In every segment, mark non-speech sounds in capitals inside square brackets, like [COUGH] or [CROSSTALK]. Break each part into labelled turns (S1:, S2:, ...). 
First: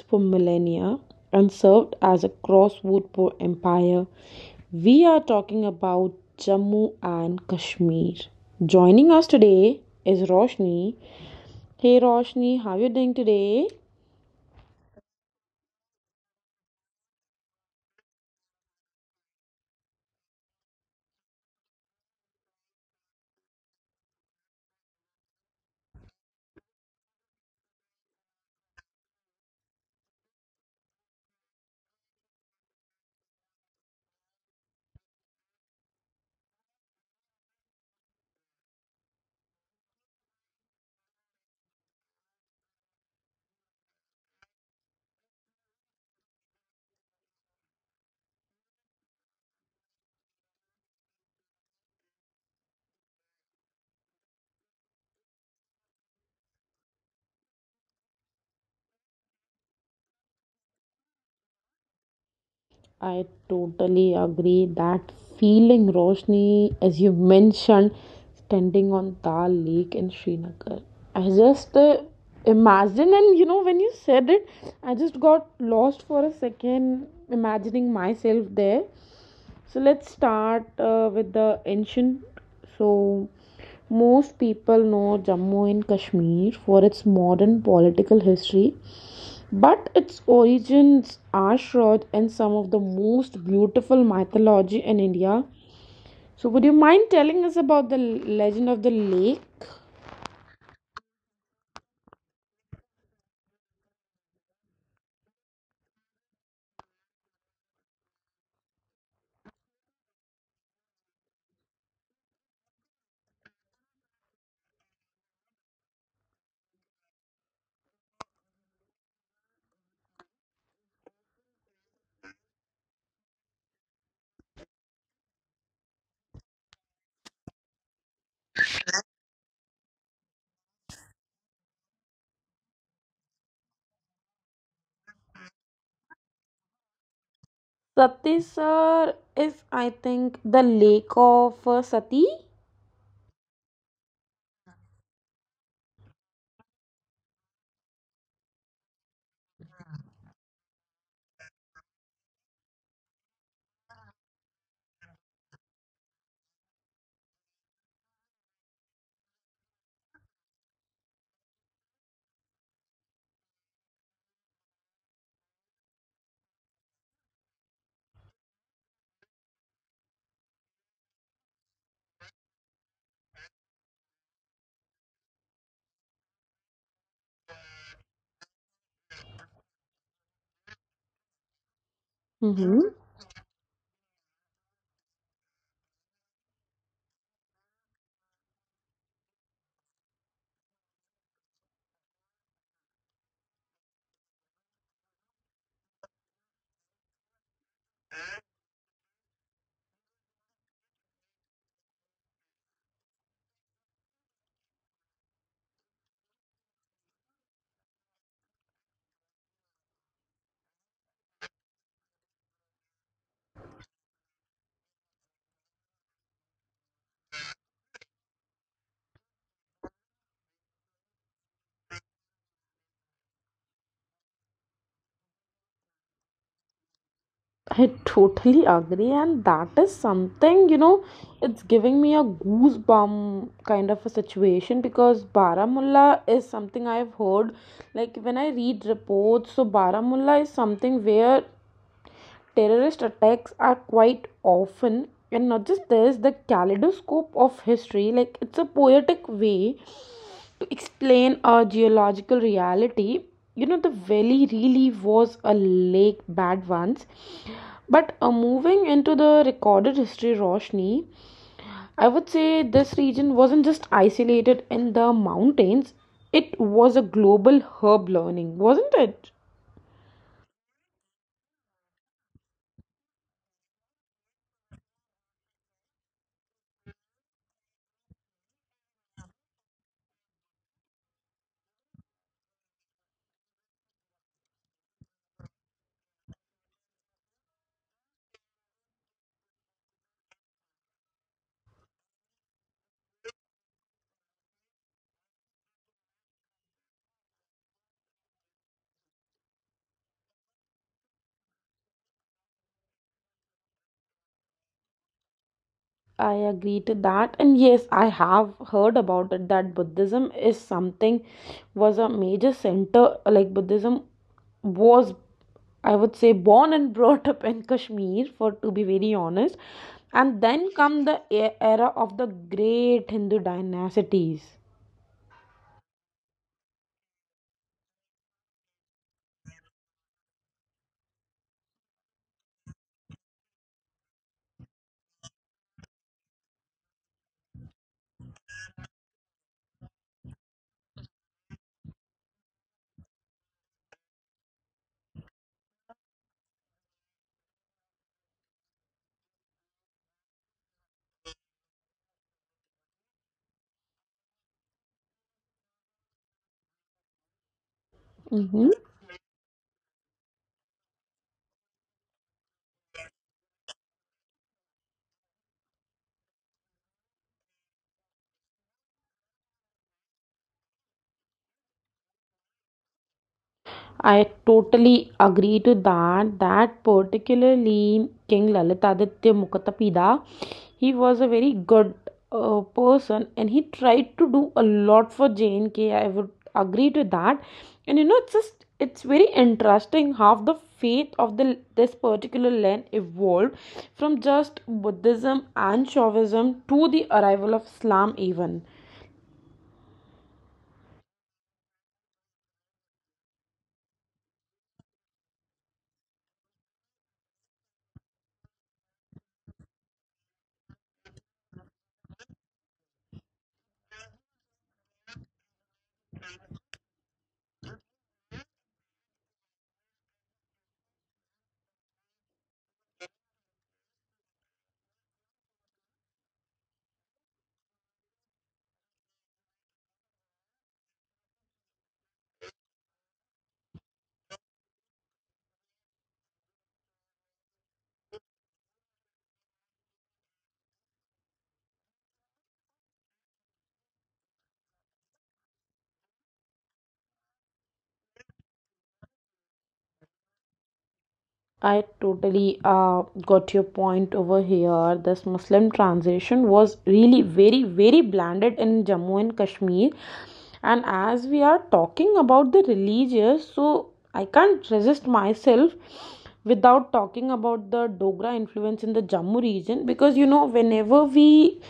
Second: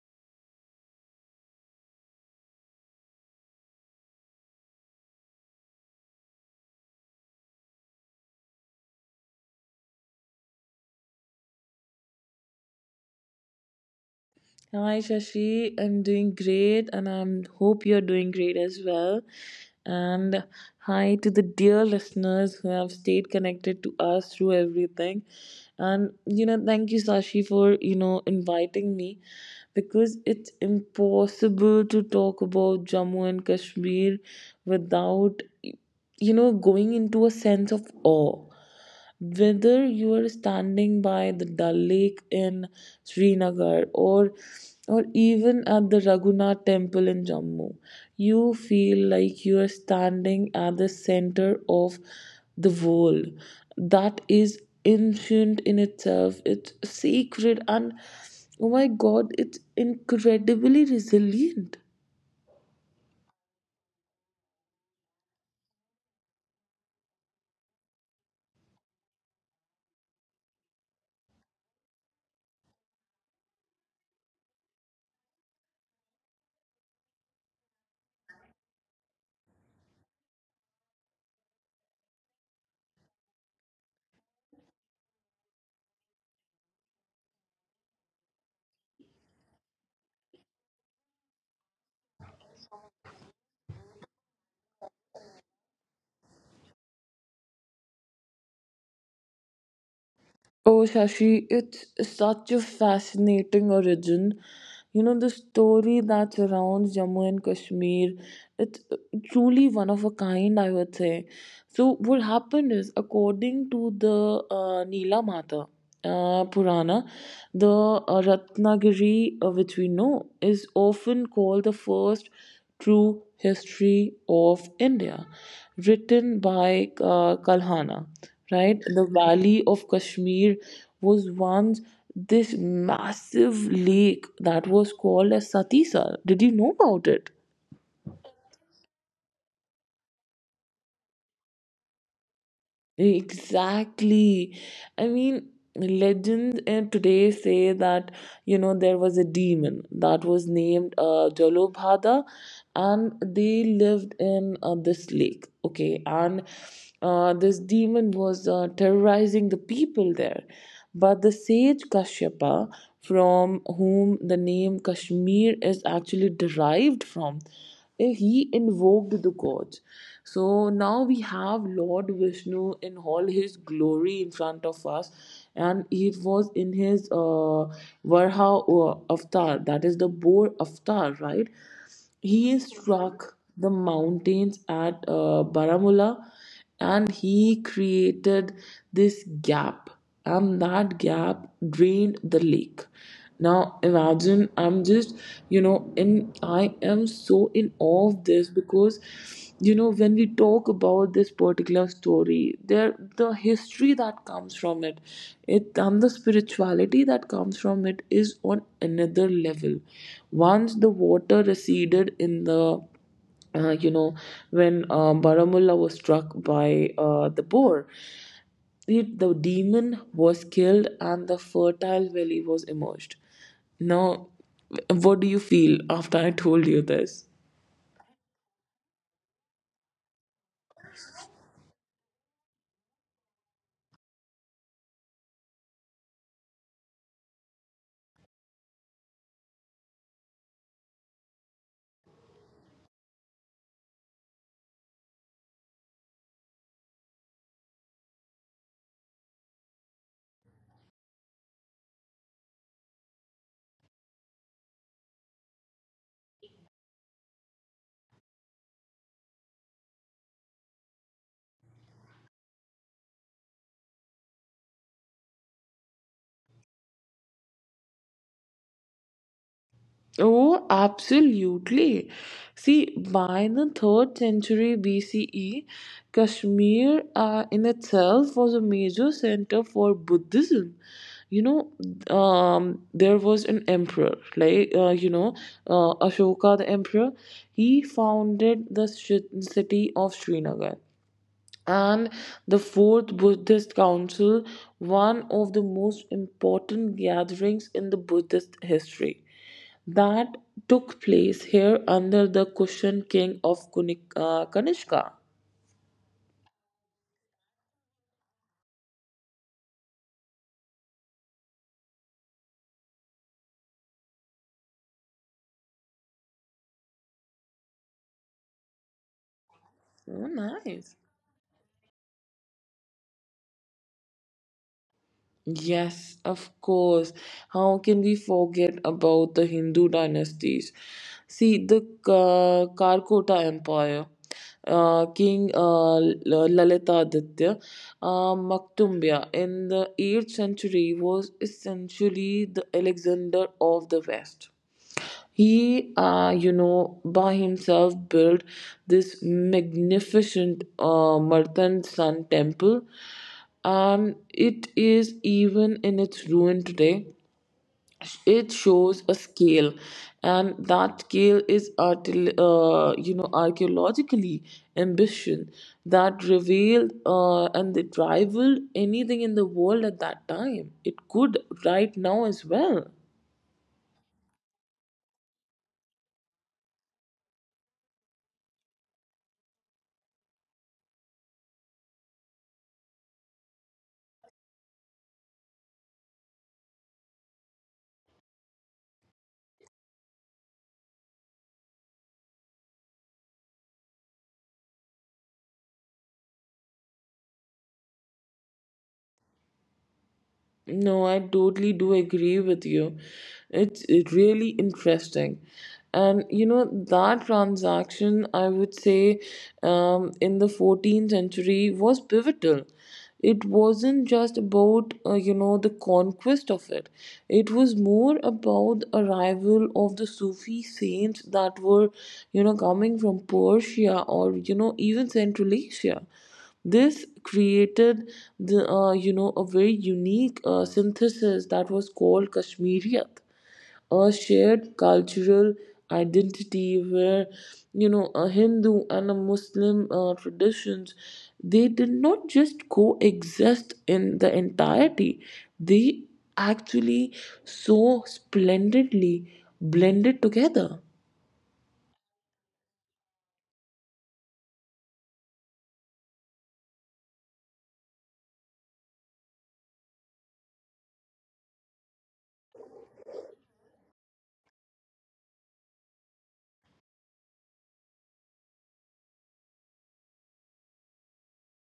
S1: for millennia and served as a crossroad for empire. We are talking about Jammu and Kashmir. Joining us today is Roshni. Hey Roshni, how are you doing today?
S2: Hi Shashi, I'm doing great and I hope you're doing great as well. And hi to the dear listeners who have stayed connected to us through everything. And you know, thank you Sashi for, you know, inviting me because it's impossible to talk about Jammu and Kashmir without going into a sense of awe, whether you are standing by the Dal Lake in Srinagar or even at the Raghunath Temple in Jammu. You feel like you are standing at the center of the world that is ancient in itself. It's sacred and, oh my god, it's incredibly resilient.
S1: I totally agree. That feeling, Roshni, as you mentioned, standing on Dal Lake in Srinagar. I just imagine, and when you said it, I just got lost for a second, imagining myself there. So let's start with the ancient. So most people know Jammu and Kashmir for its modern political history, but its origins are shrouded in some of the most beautiful mythology in India. So, would you mind telling us about the legend of the lake?
S2: Oh, Shashi, it's such a fascinating origin. You know, the story that surrounds Jammu and Kashmir, it's truly one of a kind, I would say. So, what happened is, according to the Nila Mata Purana, the Ratnagiri, which we know, is often called the first true history of India, written by Kalhana, right? The valley of Kashmir was once this massive lake that was called as Satisar. Did you know about it?
S1: Satisar is, I think, the lake of Sati.
S2: Exactly. I mean, legends today say that, you know, there was a demon that was named Jalobhada, and they lived in this lake. Okay. And this demon was terrorizing the people there. But the sage Kashyapa, from whom the name Kashmir is actually derived from, he invoked the gods. So now we have Lord Vishnu in all his glory in front of us, and it was in his Varha avatar, that is the boar avatar, right? He
S1: Mm-hmm.
S2: struck the mountains at Baramulla and he created this gap, and that gap drained the lake. Now imagine. I'm just, you know, in I am so in awe of this because, you know, when we talk about this particular story, there, the history that comes from it, and the spirituality that comes from it, is on another level. Once the water receded in the uh, you know when baramulla was struck by the boar, the demon was killed and the fertile valley was emerged. Now, what do you feel after I told you this?
S1: I totally agree, and that is something, it's giving me a goosebump kind of a situation because Baramulla is something I've heard. Like when I read reports, so Baramulla is something where terrorist attacks are quite often. And not just this, the kaleidoscope of history, like it's a poetic way to explain our geological reality. You know, the valley really was a lake bad once. But moving into the recorded history, Roshni, I would say this region wasn't just isolated in the mountains. It was a global herb learning, wasn't it?
S2: Oh, absolutely. See, by the 3rd century BCE, Kashmir in itself was a major center for Buddhism. There was an emperor, Ashoka the emperor. He founded the city of Srinagar. And the Fourth Buddhist Council, one of the most important gatherings in the Buddhist history, that took place here under the Kushan king of Kunik, Kanishka.
S1: I agree to that. And yes, I have heard about it that Buddhism is something, was a major center. Like Buddhism was, I would say, born and brought up in Kashmir, for, to be very honest.
S2: Oh,
S1: And then
S2: nice.
S1: come the era of the great Hindu dynasties.
S2: Yes, of course. How can we forget about the Hindu dynasties? See, the Karkota Empire, King Lalitaditya, Maktumbya in the 8th century was essentially the Alexander of the West. He by himself built this magnificent Martan Sun temple, and it is even in its ruin today. It
S1: Mhm.
S2: shows a scale, and that scale is archaeologically ambition that revealed, and it rivaled anything in the world at that time, it could right now as well.
S1: I totally agree to that. That particularly King Lalitaditya Mukhtapida, he was a very good person and he tried to do a lot for JNK. I would agree to that. And it's just it's very interesting how the faith of the this particular land evolved from just Buddhism and Shaivism to the arrival of Islam even.
S2: No, I totally do agree with you. It's really interesting. And you know, that transaction, I would say, in the 14th century was pivotal. It wasn't just about, the conquest of it, it was more about the arrival of the Sufi saints that were, you know, coming from Persia or, you know, even Central Asia. This created the a very unique synthesis that was called Kashmiriyat, a shared cultural identity where, you know, a Hindu and a Muslim traditions, they did not just coexist in the entirety, they actually so splendidly blended together.
S1: I totally got your point over here. This Muslim transition was really very, very blended in Jammu and Kashmir. And as we are talking about the religious, so I can't resist myself without talking about the Dogra influence in the Jammu region, because whenever we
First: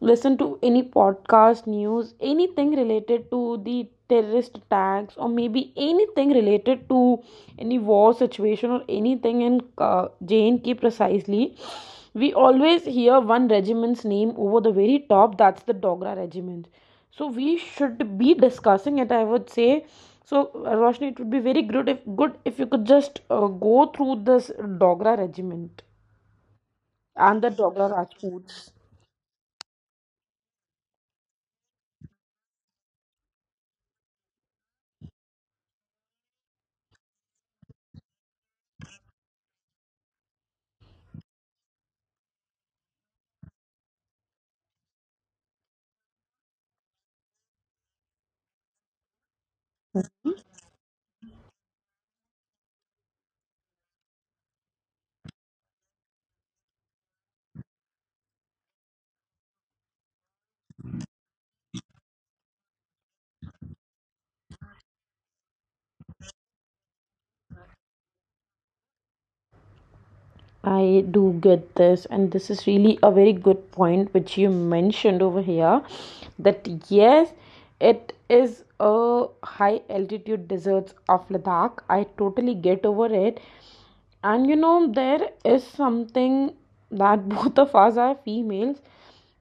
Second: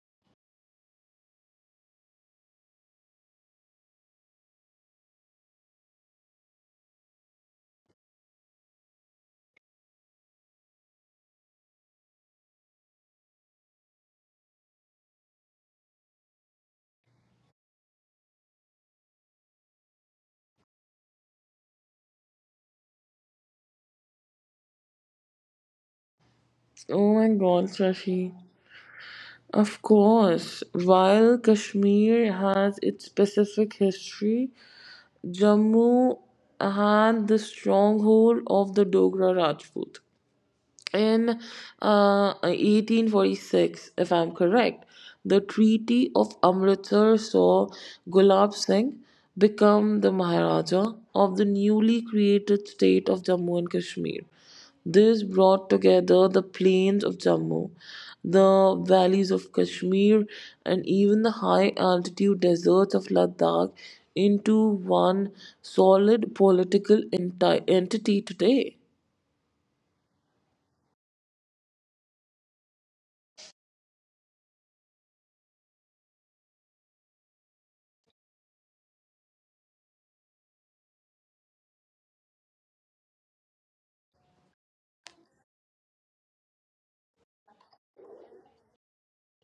S1: listen to any podcast, news, anything related to the terrorist attacks, or maybe anything related to any war situation or anything in JNK precisely, we always hear one regiment's name over the very top. That's the Dogra regiment. So we should be discussing it, I would say. So Roshni, it would be very good if you could just go through this Dogra regiment
S2: Oh my
S1: and the
S2: god,
S1: Dogra
S2: Shashi.
S1: Rajputs.
S2: Of course, while Kashmir has its specific history, Jammu had the stronghold of the Dogra Rajput in 1846, if I'm correct. The Treaty of Amritsar saw Gulab Singh become the Maharaja of the newly created state of Jammu and Kashmir. This brought together the plains of Jammu, the valleys of Kashmir, and even the high altitude deserts of Ladakh into one solid political entity today.
S1: I do get this, and this is really a very good point which you mentioned over here. That yes, it is a high altitude deserts of Ladakh. I totally get over it, and there is something that [LAUGHS] both of us are females,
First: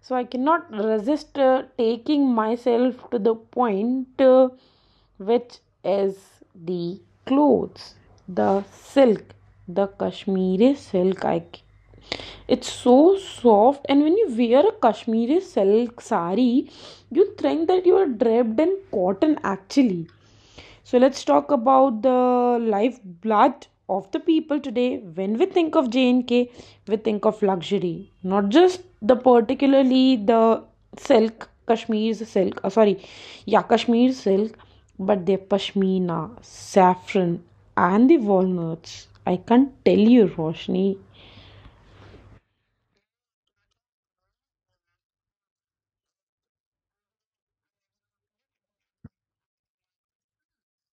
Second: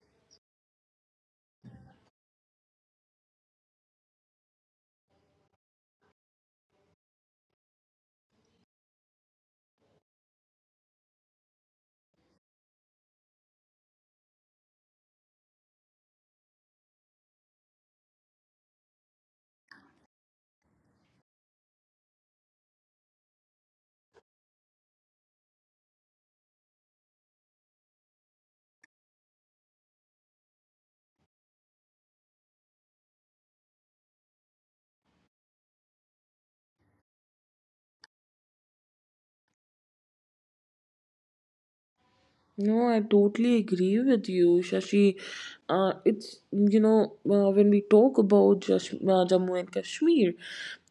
S1: so I cannot resist taking myself to the point, which is the clothes, the silk, the Kashmiri silk. It's so soft, and when you wear a Kashmiri silk sari, you think that you are draped in cotton actually. So let's talk about the lifeblood of the people today. When we think of J&K, we think of luxury, not just the particularly the silk, Kashmir silk, sorry, yeah, Kashmir silk, but their pashmina, saffron, and the walnuts. I can't tell you, Roshni,
S2: No, I totally agree with you, Shashi. It's when we talk about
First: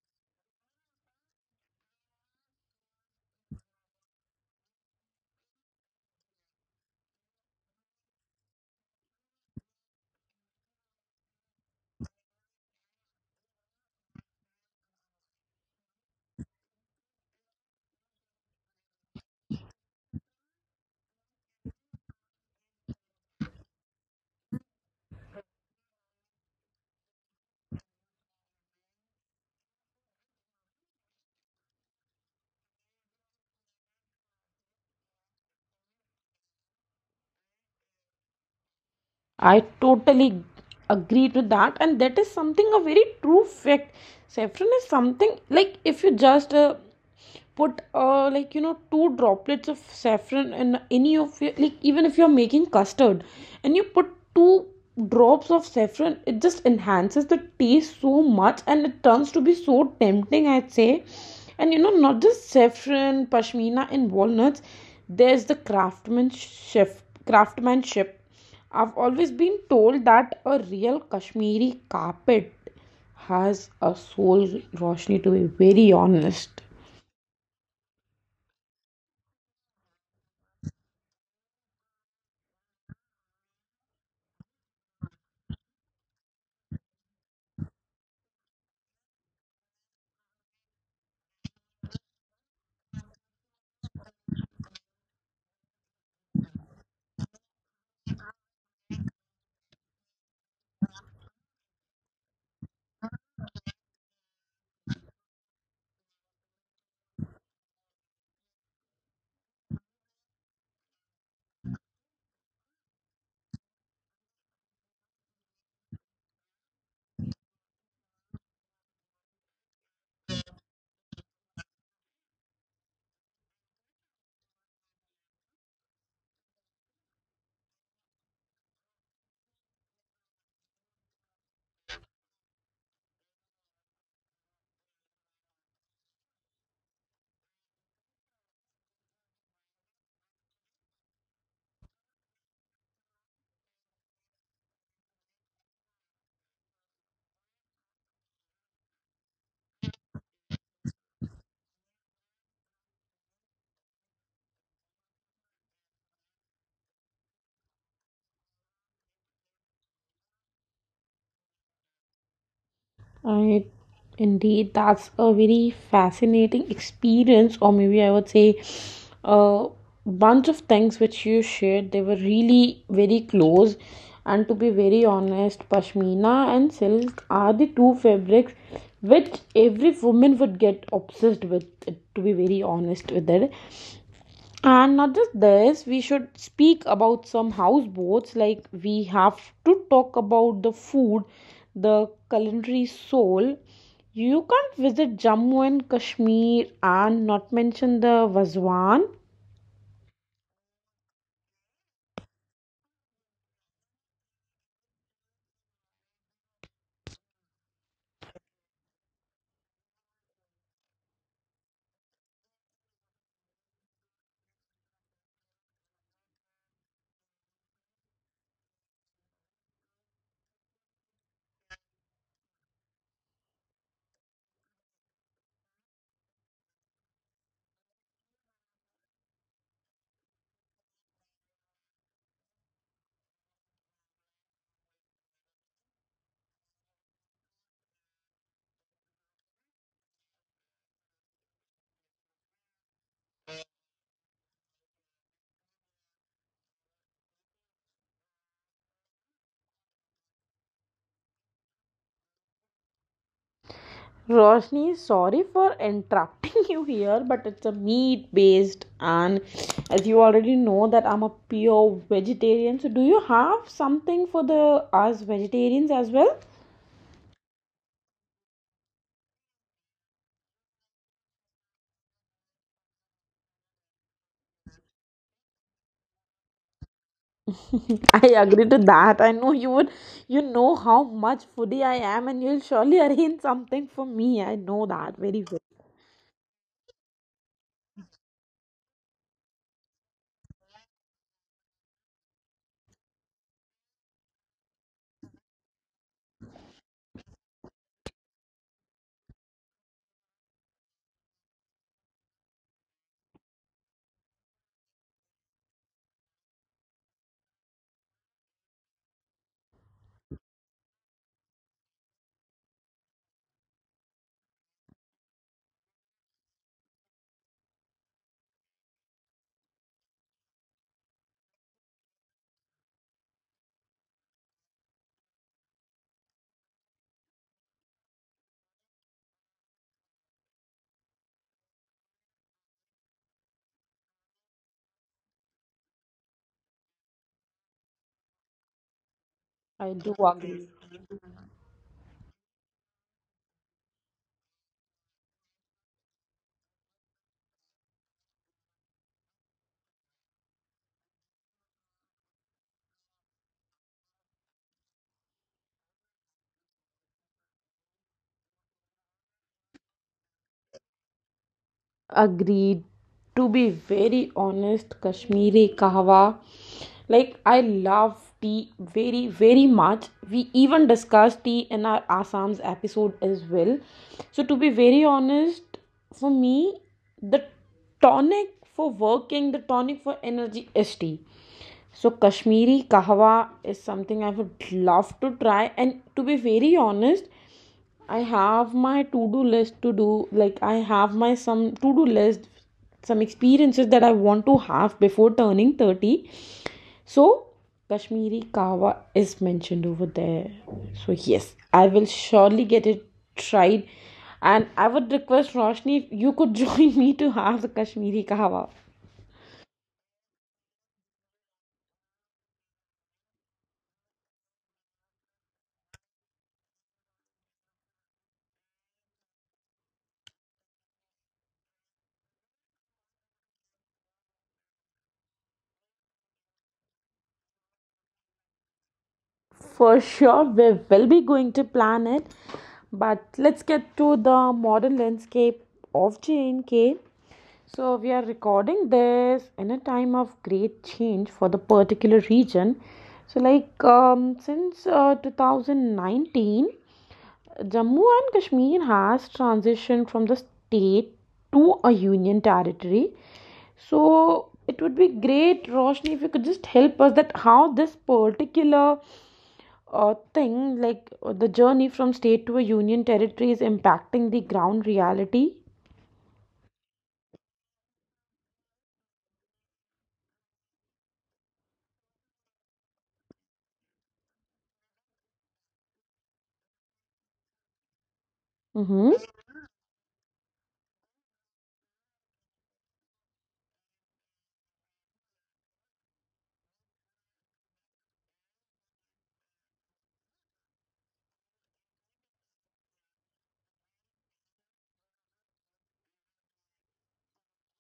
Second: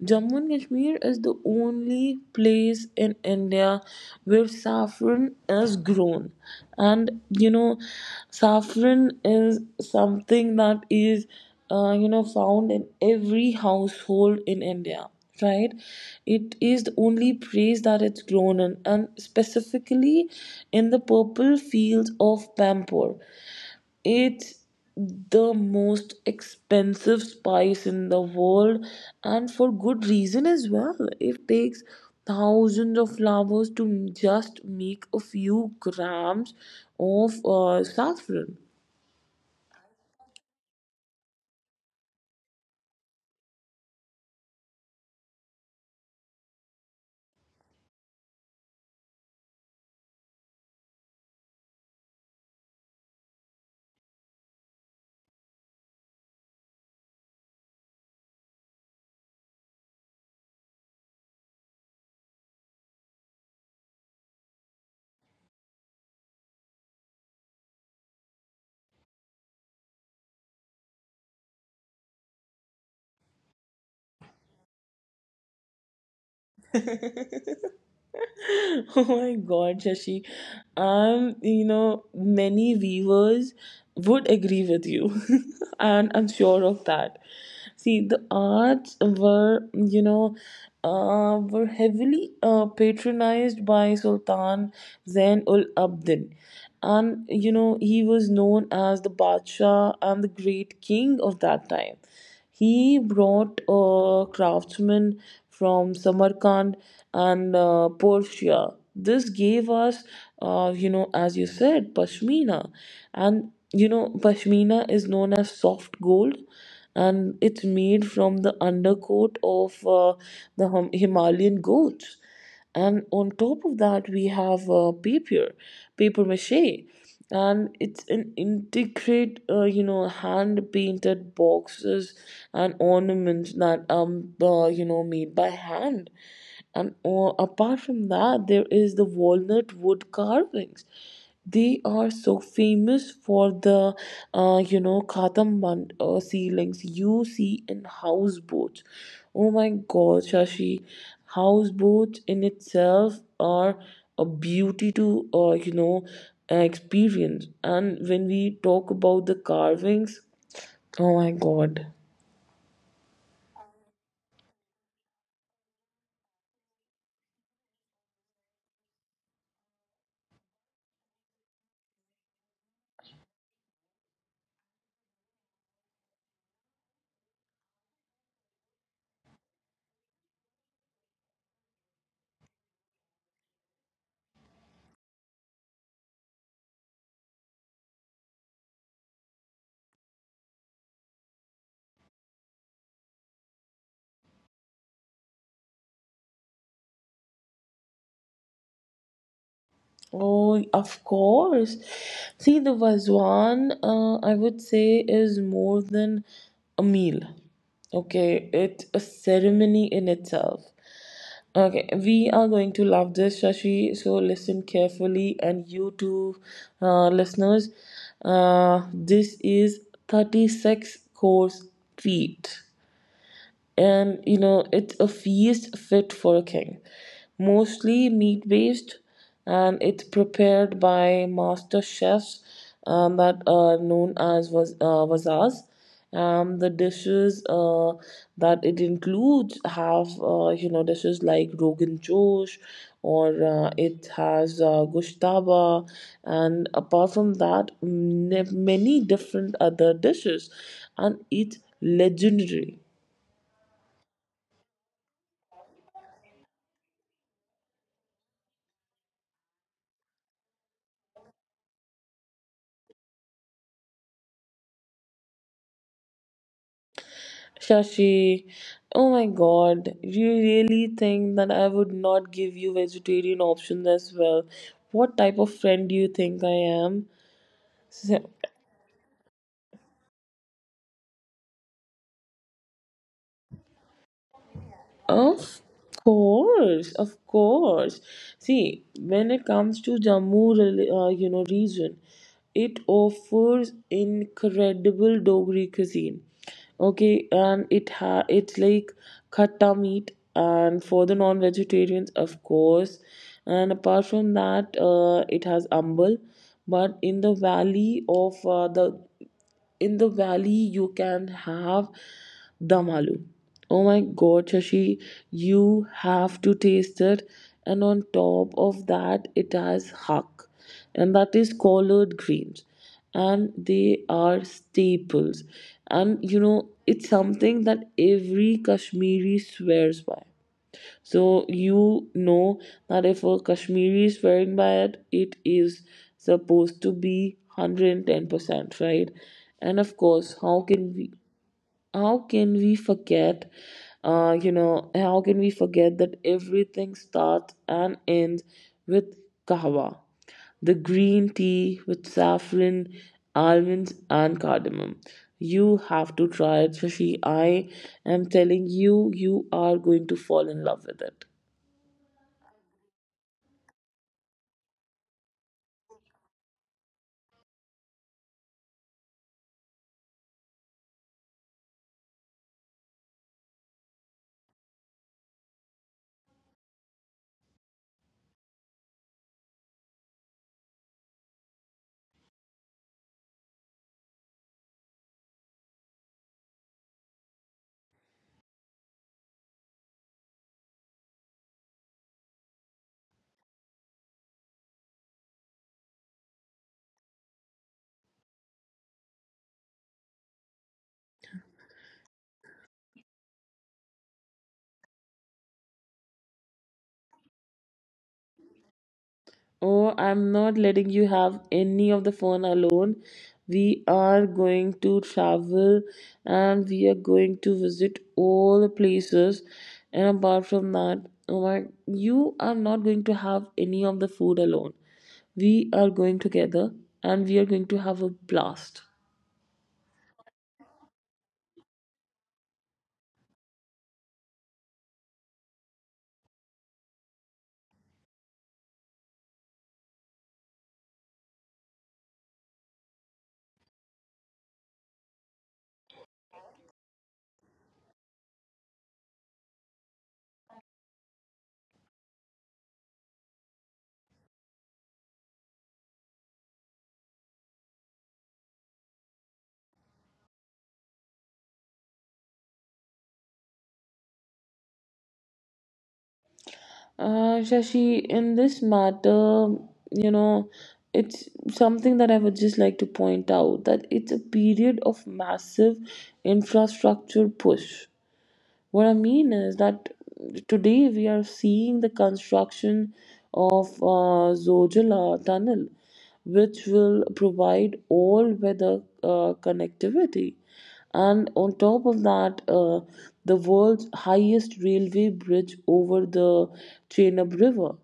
S2: Jammu and Kashmir is the only place in India where saffron is grown, and you know, saffron is something that is found in every household in india, right? It is the only praise that it's grown in, and specifically in the purple fields of Pampore. It's the most expensive spice in the world, and for good reason as well. It takes thousands of flowers to just make a few grams of saffron.
S1: I totally agree to that, and that is something a very true fact. Saffron is something like if you just put like two droplets of saffron in any of your, like, even if you're making custard and you put two drops of saffron, it just enhances the taste so much and it turns to be so tempting, I'd say. And not just saffron, pashmina, and walnuts, there's the craftsmanship. I've always been told that a real Kashmiri carpet has a soul, Roshni, to be very honest.
S2: [LAUGHS] [LAUGHS] Oh my God, Shashi. You know, many viewers would agree with you, [LAUGHS] and I'm sure of that. See, the arts were, were heavily patronized by Sultan Zain ul Abidin, and you know, he was known as the Badshah and the great king of that time. He brought craftsmen from Samarkand and Persia. This gave us, as you said, pashmina, and you know, pashmina is known as soft gold, and it's made from the undercoat of Himalayan goats. And on top of that, we have paper mache, and it's an integrate, hand painted boxes and ornaments that made by hand. And apart from that, there is the walnut wood carvings. They are so famous for the katamban ceilings you see in houseboats. Oh my god, shashi, houseboats in itself are a beauty to experience. And when we talk about the carvings, oh my god.
S1: I, indeed, that's a very fascinating experience, or maybe I would say a bunch of things which you shared. They were really very close. And to be very honest, Pashmina and silk are the two fabrics which every woman would get obsessed with, to be very honest with it. And not just this, we should speak about some houseboats. Like we have to talk about the food, the culinary soul. You can't visit Jammu and Kashmir and not mention the Vazwan.
S2: Oh, of course. See, the Vazwan, I would say, is more than a meal. Okay, it's a ceremony in itself. Okay, we are going to love this, Shashi. So listen carefully, and you too, listeners. This is 36 course treat. And you know it's a feast fit for a king, mostly meat based, and it's prepared by master chefs, that are known as wasas. The dishes that it includes have, dishes like rogan josh, or it has gushtaba, and apart from that, many different other dishes, and it's legendary.
S1: Roshni, sorry for interrupting [LAUGHS] you here, but it's a meat based, and as you already know that I'm a pure vegetarian. So, do you have something for the us vegetarians as well?
S2: Shashi, oh my god, you really think that I would not give you vegetarian options as well? What type of friend do you think I am?
S1: [LAUGHS] I agree to that. I know you would, you know how much foodie I am, and you'll surely arrange something for me. I know that very
S2: Of
S1: well.
S2: course, of course. See, when it comes to Jammu, region, it offers incredible Dogri cuisine. Okay, and it's like khatta meat, and for the non-vegetarians, of course. And apart from that, it has ambal. But in the valley you can have dum aloo. Oh my god, shashi, you have to taste it. And on top of that, it has hak, and that is collard greens, and they are staples. And you know, it's something that every kashmiri swears by. So you know that if a Kashmiri is wearing it, it is supposed to be 110%, right? And of
S1: I do
S2: course, how
S1: agree.
S2: can we how can we forget, you know, how can we forget that everything starts and ends with kahwa, the green tea with saffron, almonds, and cardamom. You have to try it, Shashi. I am telling you, you are going to fall in love with it.
S1: Agreed. To be very honest, Kashmiri kahwa, like I love tea very, very much. We even discussed tea in our Assam's episode as well. So, to be very honest, for me, the tonic for working, the tonic for energy is tea. So Kashmiri kahwa is something I would love to try. And to be very honest, I have my to do list to do. Like, I have my some to do list, some experiences that I want to have before turning 30. So, Kashmiri Kawa is mentioned over there. So, yes, I will surely get it tried. And I would request Roshni if you could [LAUGHS] join me to have the Kashmiri Kawa.
S2: Oh, I'm not letting you have any of the fun alone. We are going to travel and we are going to visit all the places. And apart from that, oh my, you are not going to have any of the food alone. We are going together and we are going to have a blast.
S1: For sure, we will be going to plan it. But let's get to the modern landscape of J&K. So, we are recording this in a time of great change for the particular region. So, like since 2019, Jammu and Kashmir has transitioned from the state to a union territory. So, it would be great, Roshni, if you could just help us that how this particular thing, like the journey from state to a union territory, is impacting the ground reality.
S2: Shashi, in this matter, you know, it's something that I would just like to point out that it's a period of massive infrastructure push. What I
S1: Mm-hmm.
S2: mean is that today we are seeing the construction of Zojala tunnel, which will provide all weather connectivity. And on top of that, the world's highest railway bridge over the Chenab River.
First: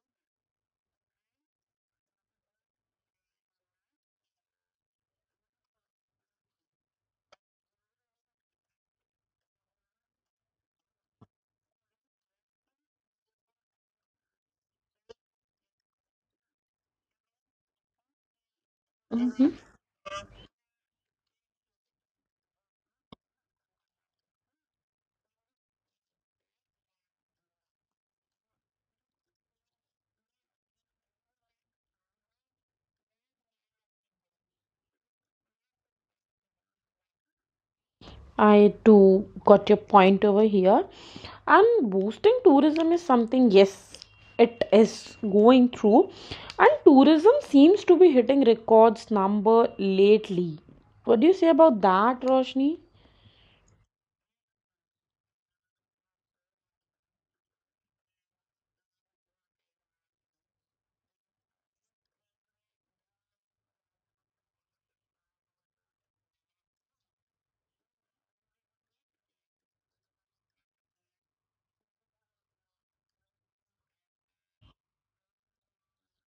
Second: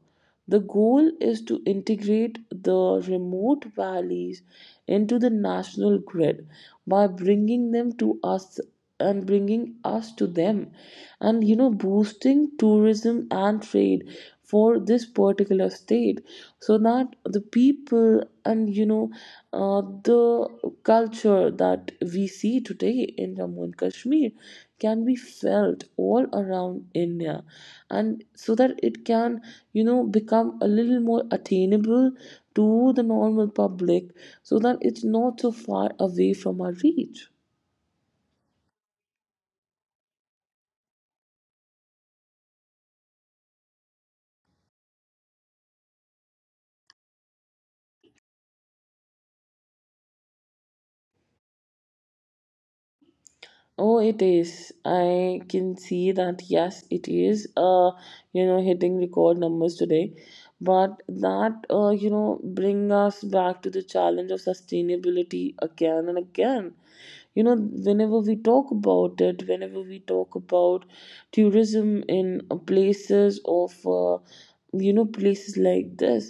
S2: The goal is to integrate the remote valleys into the national grid by bringing them to us and bringing us to them, and you know, boosting tourism and trade for this particular state, so that the people, and
S1: Mm-hmm.
S2: the culture that we see today in Jammu and Kashmir can be felt all around India, and so that it can, you know, become a little more attainable to the normal public, so that it's not so far away from our reach.
S1: I too got your point over here. And boosting tourism is something, yes, it is going through. And tourism seems to be hitting records number lately. What do you say about that, Roshni?
S2: Oh, it is. I can see that. Yes, it is, hitting record numbers today. But that, bring us back to the challenge of sustainability again and again. You know, whenever we talk about it whenever we talk about tourism in places of you know places like this,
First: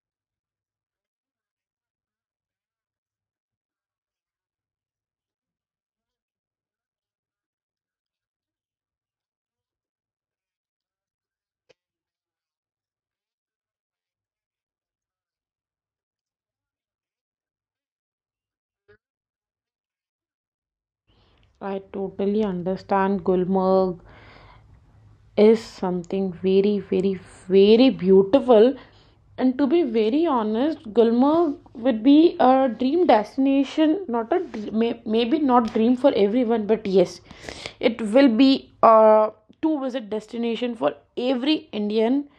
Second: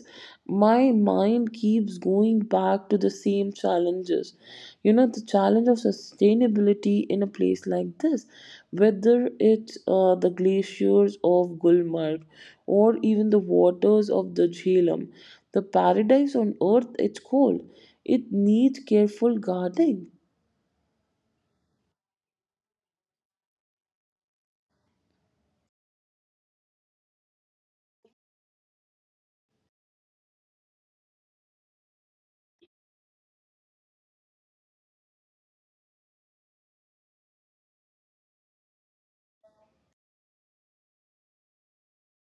S2: my mind keeps going back to the same challenges. You know, the challenge of sustainability in a place like this, whether it's the glaciers of gulmarg or even the waters of the jhelum, the paradise on earth, it's cold. It needs careful guarding.
S1: I totally understand Gulmarg is something very, very, very beautiful. And to be very honest, Gulmarg would be a dream destination, not a maybe not dream for everyone, but yes, it will be a to visit destination for every Indian,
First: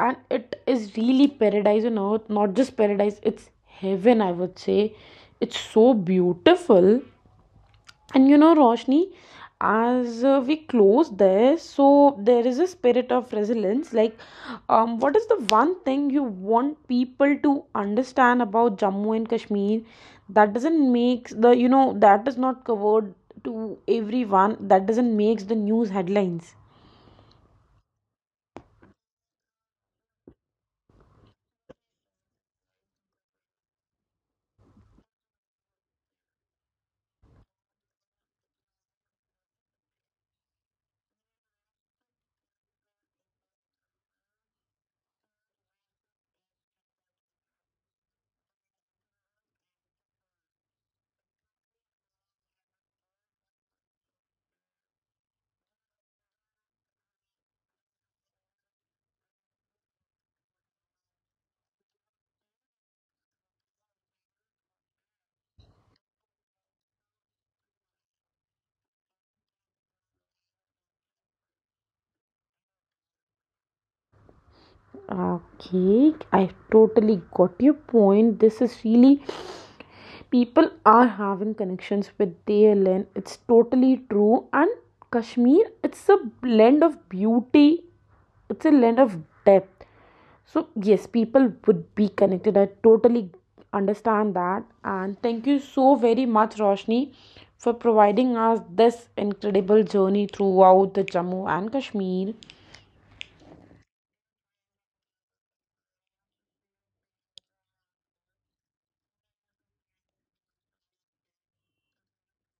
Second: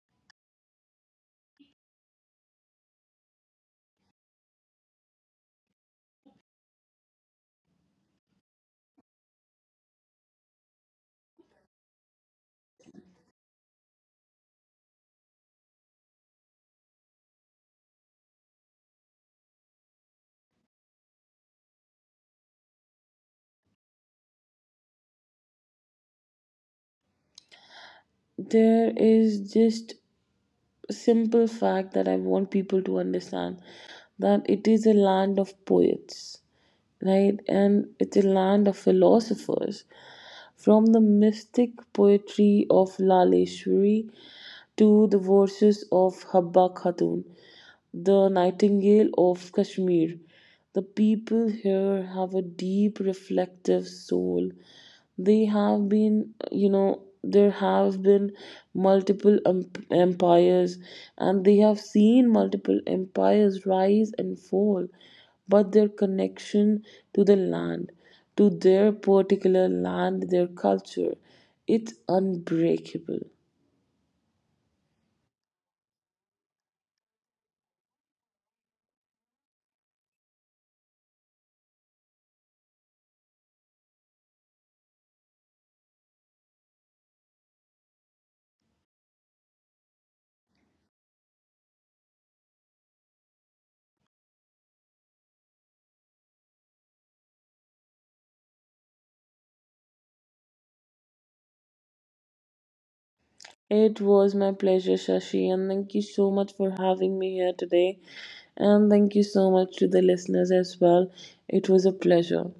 S1: and it is really paradise on earth, not just paradise, it's heaven, I would say. It's so beautiful. And Roshni, as we close there, so there is a spirit of resilience. Like, what is the one thing you want people to understand about Jammu and Kashmir that doesn't make the, that is not covered to everyone, that doesn't make the news headlines?
S2: There is just a simple fact that I want people to understand, that it is a land of poets, right? And it's a land of philosophers. From the mystic poetry of Laleshwari to the verses of Habba Khatun, the nightingale of Kashmir, the people here have a deep reflective soul. They have been, there have been multiple empires, and they have seen multiple empires rise and fall, but their connection to the land, to their particular land, their culture, it's unbreakable.
S1: Okay, I totally got your point. This is really people are having connections with DLN. It's totally true. And Kashmir, it's a blend of beauty, it's a blend of depth. So, yes, people would be connected. I totally understand that. And thank you so very much, Roshni, for providing us this incredible journey throughout the Jammu and Kashmir.
S2: It was my pleasure, shashi, and thank you so much for having me here today. And thank you so much to the listeners as well. It was a pleasure.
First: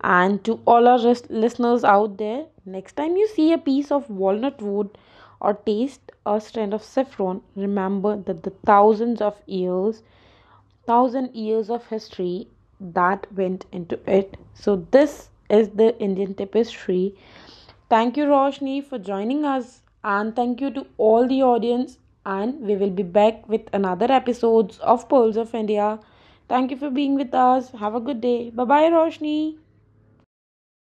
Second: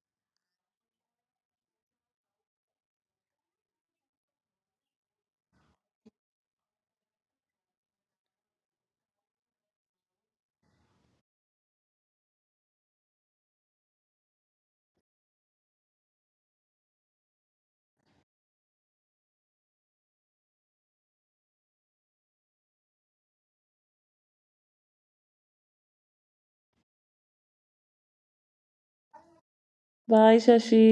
S1: And to all our listeners out there, next time you see a piece of walnut wood or taste a strand of saffron, remember that the thousands of years, thousand years of history that went into it. So, this is the Indian tapestry. Thank you, Roshni, for joining us, and thank you to all the audience. And we will be back with another episodes of Pearls of India. Thank you for being with us. Have a good day. Bye bye, Roshni.
S2: Bye shashi.